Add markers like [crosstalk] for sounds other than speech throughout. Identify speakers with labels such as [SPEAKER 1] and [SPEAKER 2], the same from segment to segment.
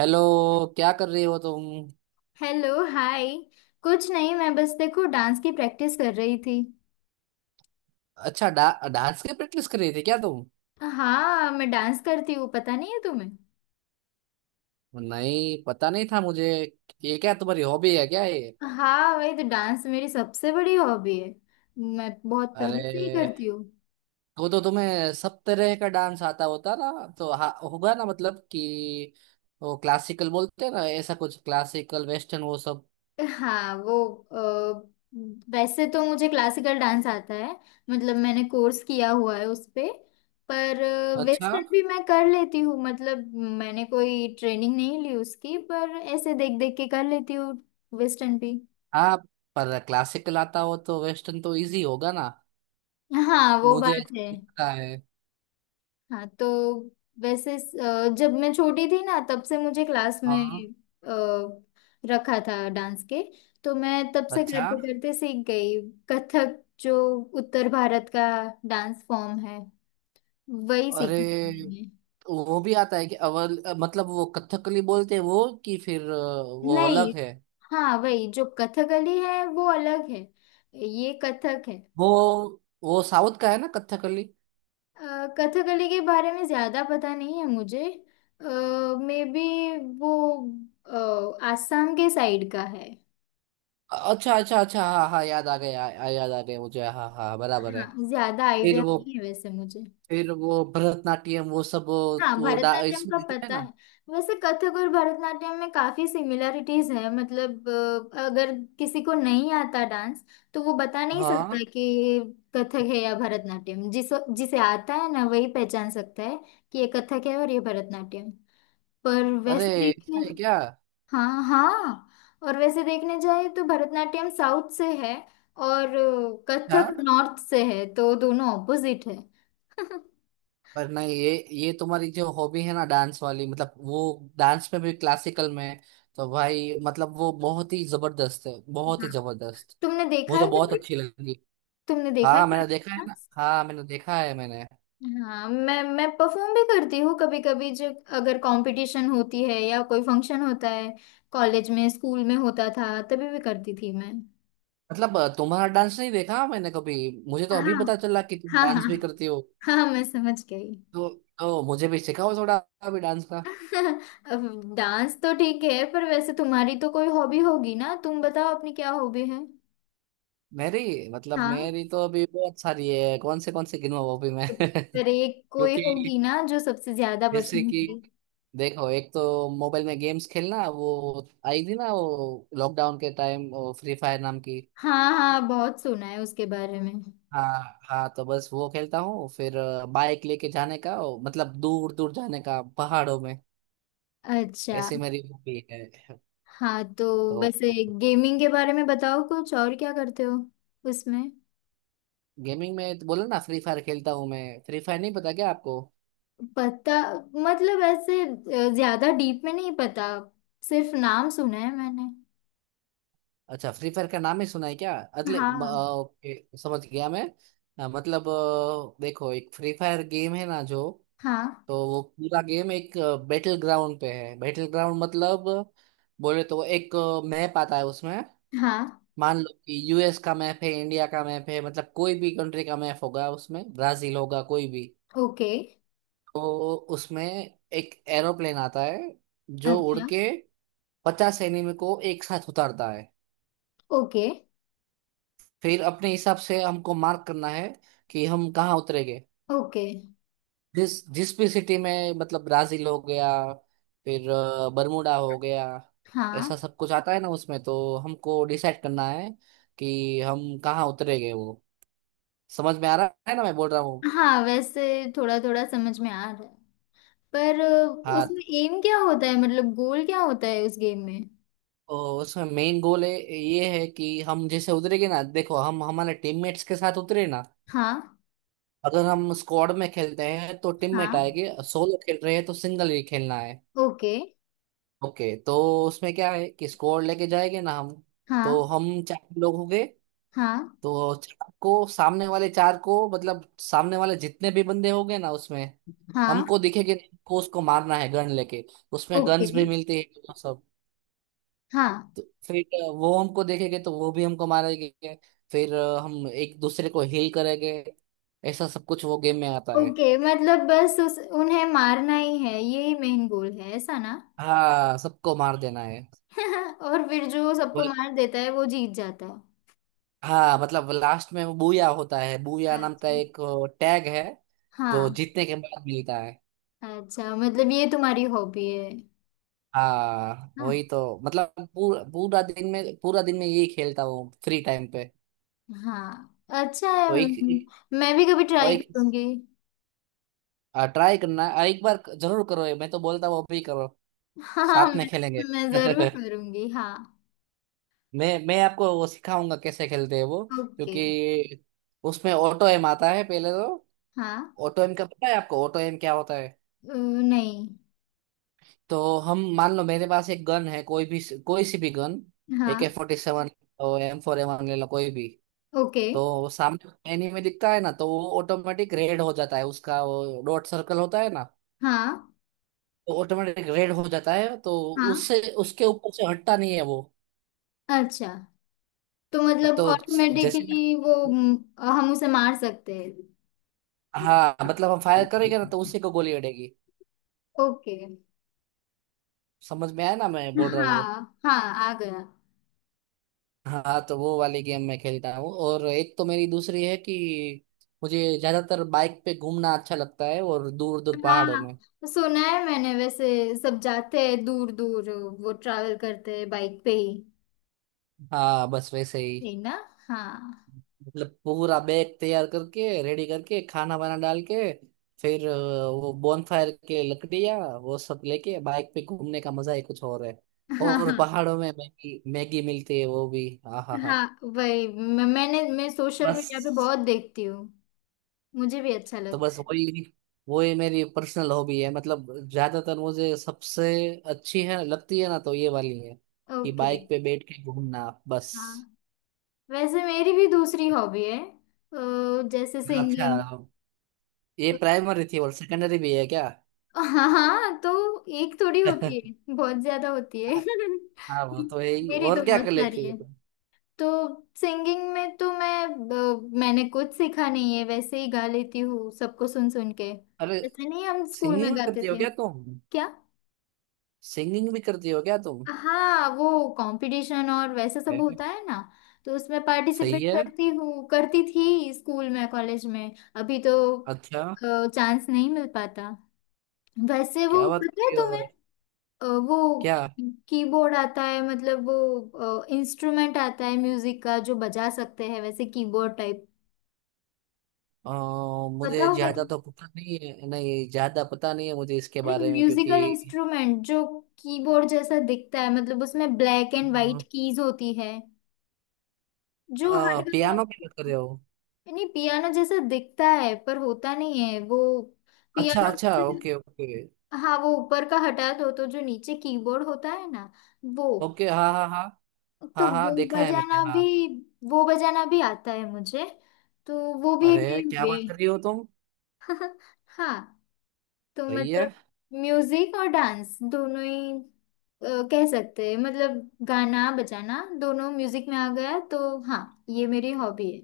[SPEAKER 1] Hello. क्या कर रहे हो तुम?
[SPEAKER 2] Hello hi. कुछ नहीं, मैं बस देखो डांस की प्रैक्टिस कर रही थी।
[SPEAKER 1] अच्छा डा, डांस की प्रैक्टिस कर रही थी क्या तुम?
[SPEAKER 2] हाँ, मैं डांस करती हूँ, पता नहीं है तुम्हें।
[SPEAKER 1] नहीं, पता नहीं था मुझे। ये क्या तुम्हारी हॉबी है क्या ये?
[SPEAKER 2] हाँ वही तो डांस मेरी सबसे बड़ी हॉबी है, मैं बहुत पहले से ही
[SPEAKER 1] अरे,
[SPEAKER 2] करती हूँ।
[SPEAKER 1] तो तुम्हें सब तरह का डांस आता होता ना। होगा ना, मतलब कि वो क्लासिकल बोलते हैं ना, ऐसा कुछ क्लासिकल, वेस्टर्न, वो सब।
[SPEAKER 2] हाँ वो अ, वैसे तो मुझे क्लासिकल डांस आता है, मतलब मैंने कोर्स किया हुआ है उस पे। पर
[SPEAKER 1] अच्छा।
[SPEAKER 2] वेस्टर्न भी मैं कर लेती हूँ, मतलब मैंने कोई ट्रेनिंग नहीं ली उसकी, पर ऐसे देख देख के कर लेती हूँ वेस्टर्न भी।
[SPEAKER 1] हाँ, पर क्लासिकल आता हो तो वेस्टर्न तो इजी होगा ना।
[SPEAKER 2] हाँ वो
[SPEAKER 1] मुझे
[SPEAKER 2] बात है।
[SPEAKER 1] लगता है।
[SPEAKER 2] हाँ तो वैसे जब मैं छोटी थी ना, तब से मुझे क्लास में
[SPEAKER 1] हाँ।
[SPEAKER 2] रखा था डांस के, तो मैं तब से
[SPEAKER 1] अच्छा।
[SPEAKER 2] करते करते सीख गई। कथक जो उत्तर भारत का डांस फॉर्म है, वही सीखा
[SPEAKER 1] अरे,
[SPEAKER 2] था मैंने।
[SPEAKER 1] वो भी आता है कि अवल, मतलब वो कथकली बोलते हैं वो, कि वो
[SPEAKER 2] नहीं,
[SPEAKER 1] अलग है।
[SPEAKER 2] हाँ वही जो कथकली है वो अलग है, ये कथक है।
[SPEAKER 1] वो वो साउथ का है ना, कथकली?
[SPEAKER 2] कथकली के बारे में ज्यादा पता नहीं है मुझे। मे बी वो आसाम के साइड का है।
[SPEAKER 1] अच्छा अच्छा अच्छा, हाँ हाँ, याद आ गया, याद आ गया मुझे, हाँ हाँ, बराबर है।
[SPEAKER 2] हाँ, ज्यादा
[SPEAKER 1] फिर
[SPEAKER 2] आइडिया
[SPEAKER 1] वो
[SPEAKER 2] नहीं है वैसे मुझे।
[SPEAKER 1] फिर वो भरतनाट्यम, वो सब,
[SPEAKER 2] हाँ भरतनाट्यम
[SPEAKER 1] इसमें
[SPEAKER 2] का
[SPEAKER 1] रहता है
[SPEAKER 2] पता
[SPEAKER 1] ना।
[SPEAKER 2] है। वैसे कथक और भरतनाट्यम में काफी सिमिलरिटीज है, मतलब अगर किसी को नहीं आता डांस, तो वो बता नहीं सकता
[SPEAKER 1] हाँ।
[SPEAKER 2] कि ये कथक है या भरतनाट्यम। जिसे आता है ना, वही पहचान सकता है कि ये कथक है और ये भरतनाट्यम। पर
[SPEAKER 1] अरे,
[SPEAKER 2] वैसे देखें।
[SPEAKER 1] ऐसा है क्या?
[SPEAKER 2] हाँ हाँ। और वैसे देखने जाए तो भरतनाट्यम साउथ से है, और कथक
[SPEAKER 1] हाँ।
[SPEAKER 2] नॉर्थ से है, तो दोनों ऑपोजिट है। [laughs]
[SPEAKER 1] पर नहीं, ये तुम्हारी जो हॉबी है ना, डांस वाली, मतलब वो डांस में भी क्लासिकल में, तो भाई मतलब वो बहुत ही जबरदस्त है, बहुत ही
[SPEAKER 2] हाँ,
[SPEAKER 1] जबरदस्त।
[SPEAKER 2] तुमने देखा
[SPEAKER 1] मुझे
[SPEAKER 2] है
[SPEAKER 1] बहुत
[SPEAKER 2] कभी?
[SPEAKER 1] अच्छी लगी।
[SPEAKER 2] तुमने देखा है
[SPEAKER 1] हाँ,
[SPEAKER 2] कभी?
[SPEAKER 1] मैंने देखा है ना, हाँ मैंने देखा है मैंने।
[SPEAKER 2] हाँ, मैं परफॉर्म भी करती हूँ कभी कभी, जब अगर कंपटीशन होती है या कोई फंक्शन होता है। कॉलेज में, स्कूल में होता था तभी भी करती थी मैं।
[SPEAKER 1] मतलब तुम्हारा डांस नहीं देखा मैंने कभी। मुझे तो
[SPEAKER 2] हाँ
[SPEAKER 1] अभी पता चला कि तुम
[SPEAKER 2] हाँ हाँ।
[SPEAKER 1] डांस भी करती हो।
[SPEAKER 2] हाँ हाँ, मैं समझ गई।
[SPEAKER 1] तो तो मुझे भी सिखाओ थोड़ा, अभी, डांस का।
[SPEAKER 2] [laughs] अब डांस तो ठीक है, पर वैसे तुम्हारी तो कोई हॉबी होगी ना, तुम बताओ अपनी क्या हॉबी है।
[SPEAKER 1] मेरी मतलब
[SPEAKER 2] हाँ।
[SPEAKER 1] मेरी तो अभी बहुत सारी है, कौन से गिनूं अभी मैं। [laughs]
[SPEAKER 2] पर एक कोई
[SPEAKER 1] क्योंकि,
[SPEAKER 2] होगी ना जो सबसे ज्यादा
[SPEAKER 1] जैसे
[SPEAKER 2] पसंद
[SPEAKER 1] कि,
[SPEAKER 2] होगी।
[SPEAKER 1] देखो, एक तो मोबाइल में गेम्स खेलना, वो आई थी ना वो लॉकडाउन के टाइम, वो फ्री फायर नाम की।
[SPEAKER 2] हाँ हाँ, बहुत सुना है उसके बारे में।
[SPEAKER 1] हाँ हाँ, तो बस वो खेलता हूँ। बाइक लेके जाने का वो, मतलब दूर दूर जाने का पहाड़ों में।
[SPEAKER 2] अच्छा।
[SPEAKER 1] ऐसी मेरी हॉबी है।
[SPEAKER 2] हाँ तो
[SPEAKER 1] तो
[SPEAKER 2] वैसे गेमिंग के बारे में बताओ, कुछ और क्या करते हो उसमें।
[SPEAKER 1] गेमिंग में तो बोला ना, फ्री फायर खेलता हूँ मैं। फ्री फायर नहीं पता क्या आपको?
[SPEAKER 2] पता, मतलब ऐसे ज्यादा डीप में नहीं पता, सिर्फ नाम सुना है मैंने।
[SPEAKER 1] अच्छा, फ्री फायर का नाम ही सुना है क्या? अगले म- अ,
[SPEAKER 2] हाँ।
[SPEAKER 1] ओके, समझ गया मैं। देखो, एक फ्री फायर गेम है ना जो,
[SPEAKER 2] हाँ
[SPEAKER 1] तो वो पूरा गेम एक बैटल ग्राउंड पे है। बैटल ग्राउंड मतलब बोले तो, एक मैप आता है उसमें।
[SPEAKER 2] हाँ।
[SPEAKER 1] मान लो कि यूएस का मैप है, इंडिया का मैप है, मतलब कोई भी कंट्री का मैप होगा उसमें, ब्राजील होगा, कोई भी।
[SPEAKER 2] ओके।
[SPEAKER 1] तो उसमें एक एरोप्लेन आता है जो उड़
[SPEAKER 2] अच्छा।
[SPEAKER 1] के 50 एनिमी को एक साथ उतारता है।
[SPEAKER 2] ओके
[SPEAKER 1] फिर अपने हिसाब से हमको मार्क करना है कि हम कहाँ उतरेंगे।
[SPEAKER 2] ओके।
[SPEAKER 1] जिस जिस भी सिटी में, मतलब ब्राजील हो गया, बरमूडा हो गया,
[SPEAKER 2] हाँ
[SPEAKER 1] ऐसा सब कुछ आता है ना उसमें। तो हमको डिसाइड करना है कि हम कहाँ उतरेंगे वो। समझ में आ रहा है ना मैं बोल रहा हूँ।
[SPEAKER 2] हाँ, वैसे थोड़ा थोड़ा समझ में आ रहा है, पर
[SPEAKER 1] हाँ,
[SPEAKER 2] उसमें एम क्या होता है, मतलब गोल क्या होता है उस गेम में।
[SPEAKER 1] तो उसमें मेन गोल है ये है कि हम जैसे उतरेंगे ना, देखो, हम हमारे टीममेट्स के साथ उतरे ना,
[SPEAKER 2] हाँ।
[SPEAKER 1] अगर हम स्क्वाड में खेलते हैं तो टीममेट
[SPEAKER 2] हाँ
[SPEAKER 1] आएंगे, सोलो खेल रहे हैं तो सिंगल ही खेलना है।
[SPEAKER 2] ओके।
[SPEAKER 1] ओके, तो उसमें क्या है कि स्क्वाड लेके जाएंगे ना हम, तो
[SPEAKER 2] हाँ
[SPEAKER 1] हम चार लोग होंगे।
[SPEAKER 2] हाँ
[SPEAKER 1] तो चार को सामने वाले, चार को मतलब सामने वाले जितने भी बंदे होंगे ना उसमें,
[SPEAKER 2] हाँ।
[SPEAKER 1] हमको दिखेंगे नहीं, हमको उसको मारना है, गन लेके। उसमें
[SPEAKER 2] ओके।
[SPEAKER 1] गन्स भी मिलती है तो, सब।
[SPEAKER 2] हाँ।
[SPEAKER 1] तो फिर वो हमको देखेंगे तो वो भी हमको मारेंगे। हम एक दूसरे को हील करेंगे। ऐसा सब कुछ वो गेम में आता है।
[SPEAKER 2] ओके, मतलब बस उस उन्हें मारना ही है, यही मेन गोल है ऐसा ना।
[SPEAKER 1] हाँ, सबको मार देना है।
[SPEAKER 2] [laughs] और फिर जो सबको
[SPEAKER 1] वो-
[SPEAKER 2] मार देता है वो जीत जाता है।
[SPEAKER 1] हाँ, मतलब लास्ट में वो बूया होता है, बूया नाम का
[SPEAKER 2] अच्छा।
[SPEAKER 1] एक टैग है जो
[SPEAKER 2] हाँ।
[SPEAKER 1] जीतने के बाद मिलता है।
[SPEAKER 2] अच्छा मतलब ये तुम्हारी हॉबी है।
[SPEAKER 1] हाँ,
[SPEAKER 2] हाँ।
[SPEAKER 1] वही तो, मतलब पूरा पूरा दिन में, पूरा दिन में यही खेलता हूँ फ्री टाइम पे।
[SPEAKER 2] हाँ अच्छा है
[SPEAKER 1] तो एक,
[SPEAKER 2] म-,
[SPEAKER 1] एक
[SPEAKER 2] मैं भी कभी
[SPEAKER 1] और
[SPEAKER 2] ट्राई
[SPEAKER 1] एक,
[SPEAKER 2] करूंगी।
[SPEAKER 1] ट्राई करना, एक बार जरूर करो ये, मैं तो बोलता हूँ, अभी करो,
[SPEAKER 2] [laughs] हाँ,
[SPEAKER 1] साथ में
[SPEAKER 2] मैं,
[SPEAKER 1] खेलेंगे।
[SPEAKER 2] मैं जरूर
[SPEAKER 1] [laughs]
[SPEAKER 2] करूंगी हाँ।
[SPEAKER 1] मैं आपको वो सिखाऊंगा कैसे खेलते हैं वो।
[SPEAKER 2] ओके।
[SPEAKER 1] क्योंकि उसमें ऑटो एम आता है पहले तो।
[SPEAKER 2] हाँ।
[SPEAKER 1] ऑटो एम का पता है आपको, ऑटो एम क्या होता है?
[SPEAKER 2] नहीं।
[SPEAKER 1] तो हम, मान लो मेरे पास एक गन है, कोई भी, कोई सी भी गन, ए के
[SPEAKER 2] हाँ।
[SPEAKER 1] फोर्टी सेवन M4, एम ले लो कोई भी।
[SPEAKER 2] ओके।
[SPEAKER 1] तो वो सामने एनीमे दिखता है ना, तो वो ऑटोमेटिक रेड हो जाता है, उसका वो डॉट सर्कल होता है ना,
[SPEAKER 2] हाँ
[SPEAKER 1] तो ऑटोमेटिक रेड हो जाता है। तो
[SPEAKER 2] हाँ,
[SPEAKER 1] उससे उसके ऊपर से हटता नहीं है वो।
[SPEAKER 2] अच्छा तो मतलब
[SPEAKER 1] तो जैसे
[SPEAKER 2] ऑटोमेटिकली वो म-, हम उसे मार सकते हैं।
[SPEAKER 1] हाँ, मतलब हम फायर करेंगे ना तो उसी को गोली अड़ेगी।
[SPEAKER 2] ओके।
[SPEAKER 1] समझ में आया ना मैं बोल रहा हूँ वो?
[SPEAKER 2] हाँ हाँ, आ गया।
[SPEAKER 1] हाँ, तो वो वाली गेम मैं खेलता हूँ। और एक तो मेरी दूसरी है कि मुझे ज्यादातर बाइक पे घूमना अच्छा लगता है, और दूर दूर पहाड़ों
[SPEAKER 2] हाँ
[SPEAKER 1] में।
[SPEAKER 2] सुना है मैंने, वैसे सब जाते हैं दूर दूर, वो ट्रैवल करते हैं बाइक पे ही।
[SPEAKER 1] हाँ, बस वैसे ही,
[SPEAKER 2] है ना। हाँ।
[SPEAKER 1] मतलब पूरा बैग तैयार करके, रेडी करके, खाना वाना डाल के, फिर अ, वो बॉनफायर के लकड़ियाँ वो सब लेके, बाइक पे घूमने का मजा ही कुछ और है।
[SPEAKER 2] [laughs] हाँ
[SPEAKER 1] और
[SPEAKER 2] हाँ।
[SPEAKER 1] पहाड़ों में मैगी मैगी मिलती है वो भी, हाँ हाँ हाँ।
[SPEAKER 2] हाँ वही म-, मैं सोशल मीडिया पे बहुत
[SPEAKER 1] बस
[SPEAKER 2] देखती हूँ, मुझे भी अच्छा
[SPEAKER 1] तो
[SPEAKER 2] लगता
[SPEAKER 1] बस
[SPEAKER 2] है।
[SPEAKER 1] वही, वही मेरी पर्सनल हॉबी है। मतलब ज्यादातर मुझे सबसे अच्छी है, लगती है ना, तो ये वाली है कि
[SPEAKER 2] ओके।
[SPEAKER 1] बाइक पे बैठ के घूमना, बस।
[SPEAKER 2] हाँ, वैसे मेरी भी दूसरी हॉबी है, जैसे
[SPEAKER 1] अच्छा,
[SPEAKER 2] सिंगिंग।
[SPEAKER 1] ये प्राइमरी थी और सेकेंडरी भी है क्या?
[SPEAKER 2] हाँ हाँ, तो एक थोड़ी होती
[SPEAKER 1] [laughs]
[SPEAKER 2] है, बहुत ज्यादा होती है।
[SPEAKER 1] हाँ वो तो है
[SPEAKER 2] [laughs]
[SPEAKER 1] ही,
[SPEAKER 2] मेरी तो
[SPEAKER 1] और क्या
[SPEAKER 2] बहुत
[SPEAKER 1] कर
[SPEAKER 2] सारी
[SPEAKER 1] लेती हो
[SPEAKER 2] है,
[SPEAKER 1] तुम?
[SPEAKER 2] तो सिंगिंग में तो मैं मैंने कुछ सीखा नहीं है, वैसे ही गा लेती हूँ सबको सुन सुन के।
[SPEAKER 1] अरे,
[SPEAKER 2] ऐसे नहीं हम स्कूल
[SPEAKER 1] सिंगिंग
[SPEAKER 2] में
[SPEAKER 1] भी
[SPEAKER 2] गाते
[SPEAKER 1] करती हो
[SPEAKER 2] थे।
[SPEAKER 1] क्या तुम?
[SPEAKER 2] क्या?
[SPEAKER 1] सिंगिंग भी करती हो क्या तुम?
[SPEAKER 2] हाँ, वो कंपटीशन और वैसे सब
[SPEAKER 1] है।
[SPEAKER 2] होता है ना, तो उसमें
[SPEAKER 1] सही
[SPEAKER 2] पार्टिसिपेट
[SPEAKER 1] है।
[SPEAKER 2] करती हूँ, करती थी स्कूल में कॉलेज में, अभी तो
[SPEAKER 1] अच्छा।
[SPEAKER 2] चांस नहीं मिल पाता। वैसे वो
[SPEAKER 1] क्या बात
[SPEAKER 2] पता है
[SPEAKER 1] कर रही
[SPEAKER 2] तुम्हें।
[SPEAKER 1] हो?
[SPEAKER 2] वो
[SPEAKER 1] क्या?
[SPEAKER 2] कीबोर्ड आता है, मतलब वो इंस्ट्रूमेंट आता है म्यूजिक का जो बजा सकते हैं, वैसे कीबोर्ड टाइप।
[SPEAKER 1] अ,
[SPEAKER 2] पता
[SPEAKER 1] मुझे
[SPEAKER 2] होगा
[SPEAKER 1] ज्यादा
[SPEAKER 2] तुम्हें,
[SPEAKER 1] तो पता नहीं है, नहीं ज्यादा पता नहीं है मुझे इसके
[SPEAKER 2] अरे
[SPEAKER 1] बारे में,
[SPEAKER 2] म्यूजिकल
[SPEAKER 1] क्योंकि,
[SPEAKER 2] इंस्ट्रूमेंट जो कीबोर्ड जैसा दिखता है, मतलब उसमें ब्लैक एंड वाइट कीज होती है, जो हर
[SPEAKER 1] पियानो की बात कर
[SPEAKER 2] गाने।
[SPEAKER 1] रहे हो?
[SPEAKER 2] नहीं, पियानो जैसा दिखता है पर होता नहीं है वो,
[SPEAKER 1] अच्छा
[SPEAKER 2] पियानो
[SPEAKER 1] अच्छा, ओके
[SPEAKER 2] से-।
[SPEAKER 1] ओके।
[SPEAKER 2] हाँ वो ऊपर का हटा दो तो जो नीचे कीबोर्ड होता है ना, वो।
[SPEAKER 1] ओके हाँ हाँ हाँ।
[SPEAKER 2] तो
[SPEAKER 1] हाँ हाँ, देखा है मैंने, हाँ।
[SPEAKER 2] वो बजाना भी आता है मुझे, तो वो भी एक
[SPEAKER 1] अरे
[SPEAKER 2] मेरी
[SPEAKER 1] क्या बात कर रही हो
[SPEAKER 2] बे।
[SPEAKER 1] तुम।
[SPEAKER 2] [laughs] हाँ, तो
[SPEAKER 1] सही है।
[SPEAKER 2] मतलब म्यूजिक और डांस दोनों ही कह सकते हैं, मतलब गाना बजाना दोनों म्यूजिक में आ गया, तो हाँ ये मेरी हॉबी है।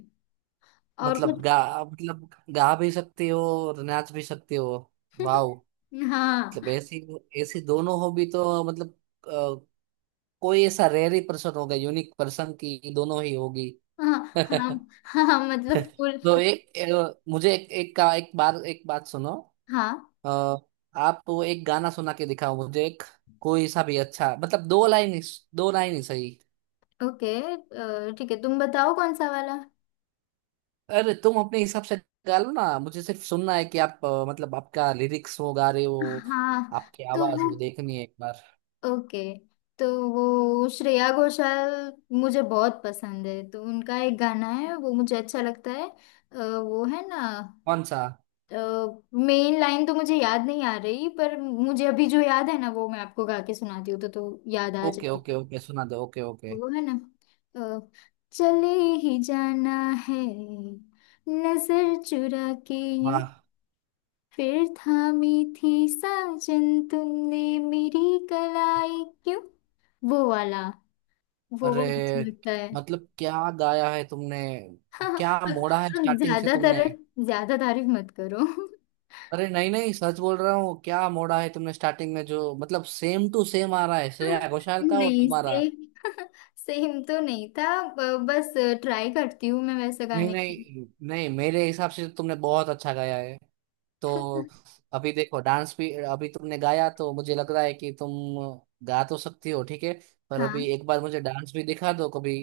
[SPEAKER 2] और
[SPEAKER 1] मतलब
[SPEAKER 2] कुछ।
[SPEAKER 1] गा, मतलब गा भी सकती हो और नाच भी सकती हो? वाह,
[SPEAKER 2] [laughs]
[SPEAKER 1] मतलब,
[SPEAKER 2] हाँ
[SPEAKER 1] ऐसी, ऐसी दोनों हॉबी तो मतलब, अ, कोई ऐसा रेयर ही पर्सन होगा, यूनिक पर्सन की दोनों ही होगी। [laughs]
[SPEAKER 2] हाँ हाँ।
[SPEAKER 1] तो
[SPEAKER 2] हाँ हाँ, मतलब फुल।
[SPEAKER 1] एक, मुझे एक, एक का, एक बार, एक बात सुनो,
[SPEAKER 2] हाँ
[SPEAKER 1] अ, आप वो एक गाना सुना के दिखाओ मुझे, एक कोई सा भी अच्छा, मतलब दो लाइन ही, दो लाइन ही सही।
[SPEAKER 2] ओके ठीक है, तुम बताओ कौन सा वाला।
[SPEAKER 1] अरे तुम अपने हिसाब से गा लो ना, मुझे सिर्फ सुनना है कि आप, मतलब आपका लिरिक्स वो गा रहे हो,
[SPEAKER 2] हाँ
[SPEAKER 1] आपकी
[SPEAKER 2] तो
[SPEAKER 1] आवाज
[SPEAKER 2] वो।
[SPEAKER 1] वो देखनी है एक बार।
[SPEAKER 2] ओके तो वो श्रेया घोषाल मुझे बहुत पसंद है, तो उनका एक गाना है वो मुझे अच्छा लगता है, वो है ना।
[SPEAKER 1] कौन सा?
[SPEAKER 2] मेन लाइन तो मुझे याद नहीं आ रही, पर मुझे अभी जो याद है ना वो मैं आपको गा के सुनाती हूँ तो याद आ
[SPEAKER 1] ओके
[SPEAKER 2] जाए।
[SPEAKER 1] ओके ओके, सुना दो, ओके ओके।
[SPEAKER 2] वो है ना अ, चले ही जाना है नजर चुरा के, यूं
[SPEAKER 1] वाह।
[SPEAKER 2] फिर थामी थी साजन तुमने मेरी कलाई क्यों। वो वाला, वो
[SPEAKER 1] अरे,
[SPEAKER 2] बहुत अच्छा लगता है।
[SPEAKER 1] मतलब क्या गाया है तुमने,
[SPEAKER 2] हाँ,
[SPEAKER 1] क्या
[SPEAKER 2] हाँ।
[SPEAKER 1] मोड़ा है
[SPEAKER 2] अब
[SPEAKER 1] स्टार्टिंग से तुमने।
[SPEAKER 2] ज्यादा तारीफ मत करो।
[SPEAKER 1] अरे नहीं नहीं, सच बोल रहा हूँ, क्या मोड़ा है तुमने स्टार्टिंग में, जो मतलब सेम टू सेम आ रहा है श्रेया घोषाल का और
[SPEAKER 2] नहीं,
[SPEAKER 1] तुम्हारा।
[SPEAKER 2] सेम सेम तो नहीं था, ब-, बस ट्राई करती हूँ मैं वैसे
[SPEAKER 1] नहीं
[SPEAKER 2] गाने की।
[SPEAKER 1] नहीं नहीं, मेरे हिसाब से तो तुमने बहुत अच्छा गाया है। तो अभी देखो, डांस भी, अभी तुमने गाया तो मुझे लग रहा है कि तुम गा तो सकती हो, ठीक है, पर
[SPEAKER 2] हाँ
[SPEAKER 1] अभी एक बार मुझे डांस भी दिखा दो कभी,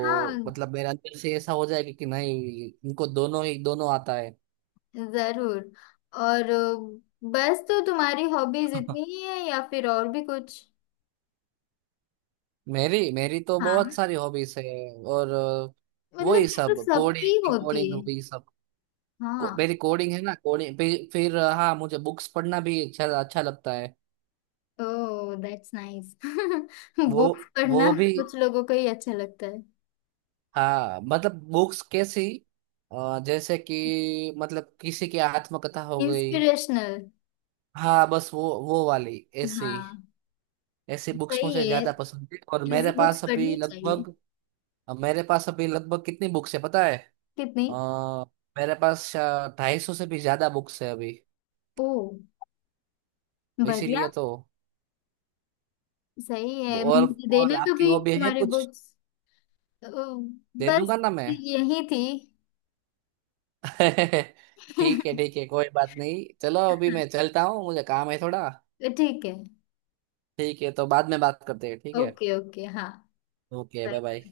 [SPEAKER 2] हाँ,
[SPEAKER 1] मतलब मेरे अंदर से ऐसा हो जाएगा कि नहीं इनको दोनों ही, दोनों आता है।
[SPEAKER 2] जरूर। और बस तो तुम्हारी हॉबीज इतनी
[SPEAKER 1] [laughs]
[SPEAKER 2] ही है या फिर और भी कुछ।
[SPEAKER 1] मेरी मेरी तो बहुत
[SPEAKER 2] हाँ,
[SPEAKER 1] सारी हॉबीज है। और
[SPEAKER 2] मतलब
[SPEAKER 1] वही
[SPEAKER 2] ये तो
[SPEAKER 1] सब,
[SPEAKER 2] सबकी
[SPEAKER 1] कोडिंग,
[SPEAKER 2] होती
[SPEAKER 1] कोडिंग
[SPEAKER 2] है।
[SPEAKER 1] वही सब,
[SPEAKER 2] हाँ।
[SPEAKER 1] मेरी कोडिंग है ना, कोडिंग, हाँ, मुझे बुक्स पढ़ना भी अच्छा अच्छा लगता है
[SPEAKER 2] ओह दैट्स नाइस।
[SPEAKER 1] वो
[SPEAKER 2] बुक्स [laughs] पढ़ना
[SPEAKER 1] वो भी।
[SPEAKER 2] कुछ लोगों को ही अच्छा लगता है।
[SPEAKER 1] हाँ, मतलब बुक्स कैसी, जैसे कि मतलब किसी की आत्मकथा हो गई,
[SPEAKER 2] इंस्पिरेशनल।
[SPEAKER 1] हाँ बस वो वाली, ऐसी,
[SPEAKER 2] हाँ।
[SPEAKER 1] ऐसी बुक्स
[SPEAKER 2] सही
[SPEAKER 1] मुझे
[SPEAKER 2] है,
[SPEAKER 1] ज्यादा पसंद है। और
[SPEAKER 2] ऐसी बुक्स पढ़नी चाहिए।
[SPEAKER 1] मेरे पास अभी लगभग कितनी बुक्स है पता है?
[SPEAKER 2] कितनी?
[SPEAKER 1] आ, मेरे पास 250 से भी ज्यादा बुक्स है अभी।
[SPEAKER 2] ओ, बढ़िया।
[SPEAKER 1] इसीलिए तो।
[SPEAKER 2] सही है,
[SPEAKER 1] और
[SPEAKER 2] मुझे देना
[SPEAKER 1] और आपकी
[SPEAKER 2] कभी
[SPEAKER 1] हॉबी है
[SPEAKER 2] तुम्हारी
[SPEAKER 1] कुछ?
[SPEAKER 2] बुक्स।
[SPEAKER 1] दे
[SPEAKER 2] बस
[SPEAKER 1] दूंगा ना मैं।
[SPEAKER 2] यही थी।
[SPEAKER 1] [laughs] ठीक है ठीक है, कोई बात नहीं, चलो अभी मैं
[SPEAKER 2] [laughs]
[SPEAKER 1] चलता हूँ, मुझे काम है थोड़ा।
[SPEAKER 2] ठीक है।
[SPEAKER 1] ठीक है, तो बाद में बात करते हैं, ठीक है?
[SPEAKER 2] ओके ओके हाँ।
[SPEAKER 1] Okay,
[SPEAKER 2] bye
[SPEAKER 1] bye bye.
[SPEAKER 2] Bye.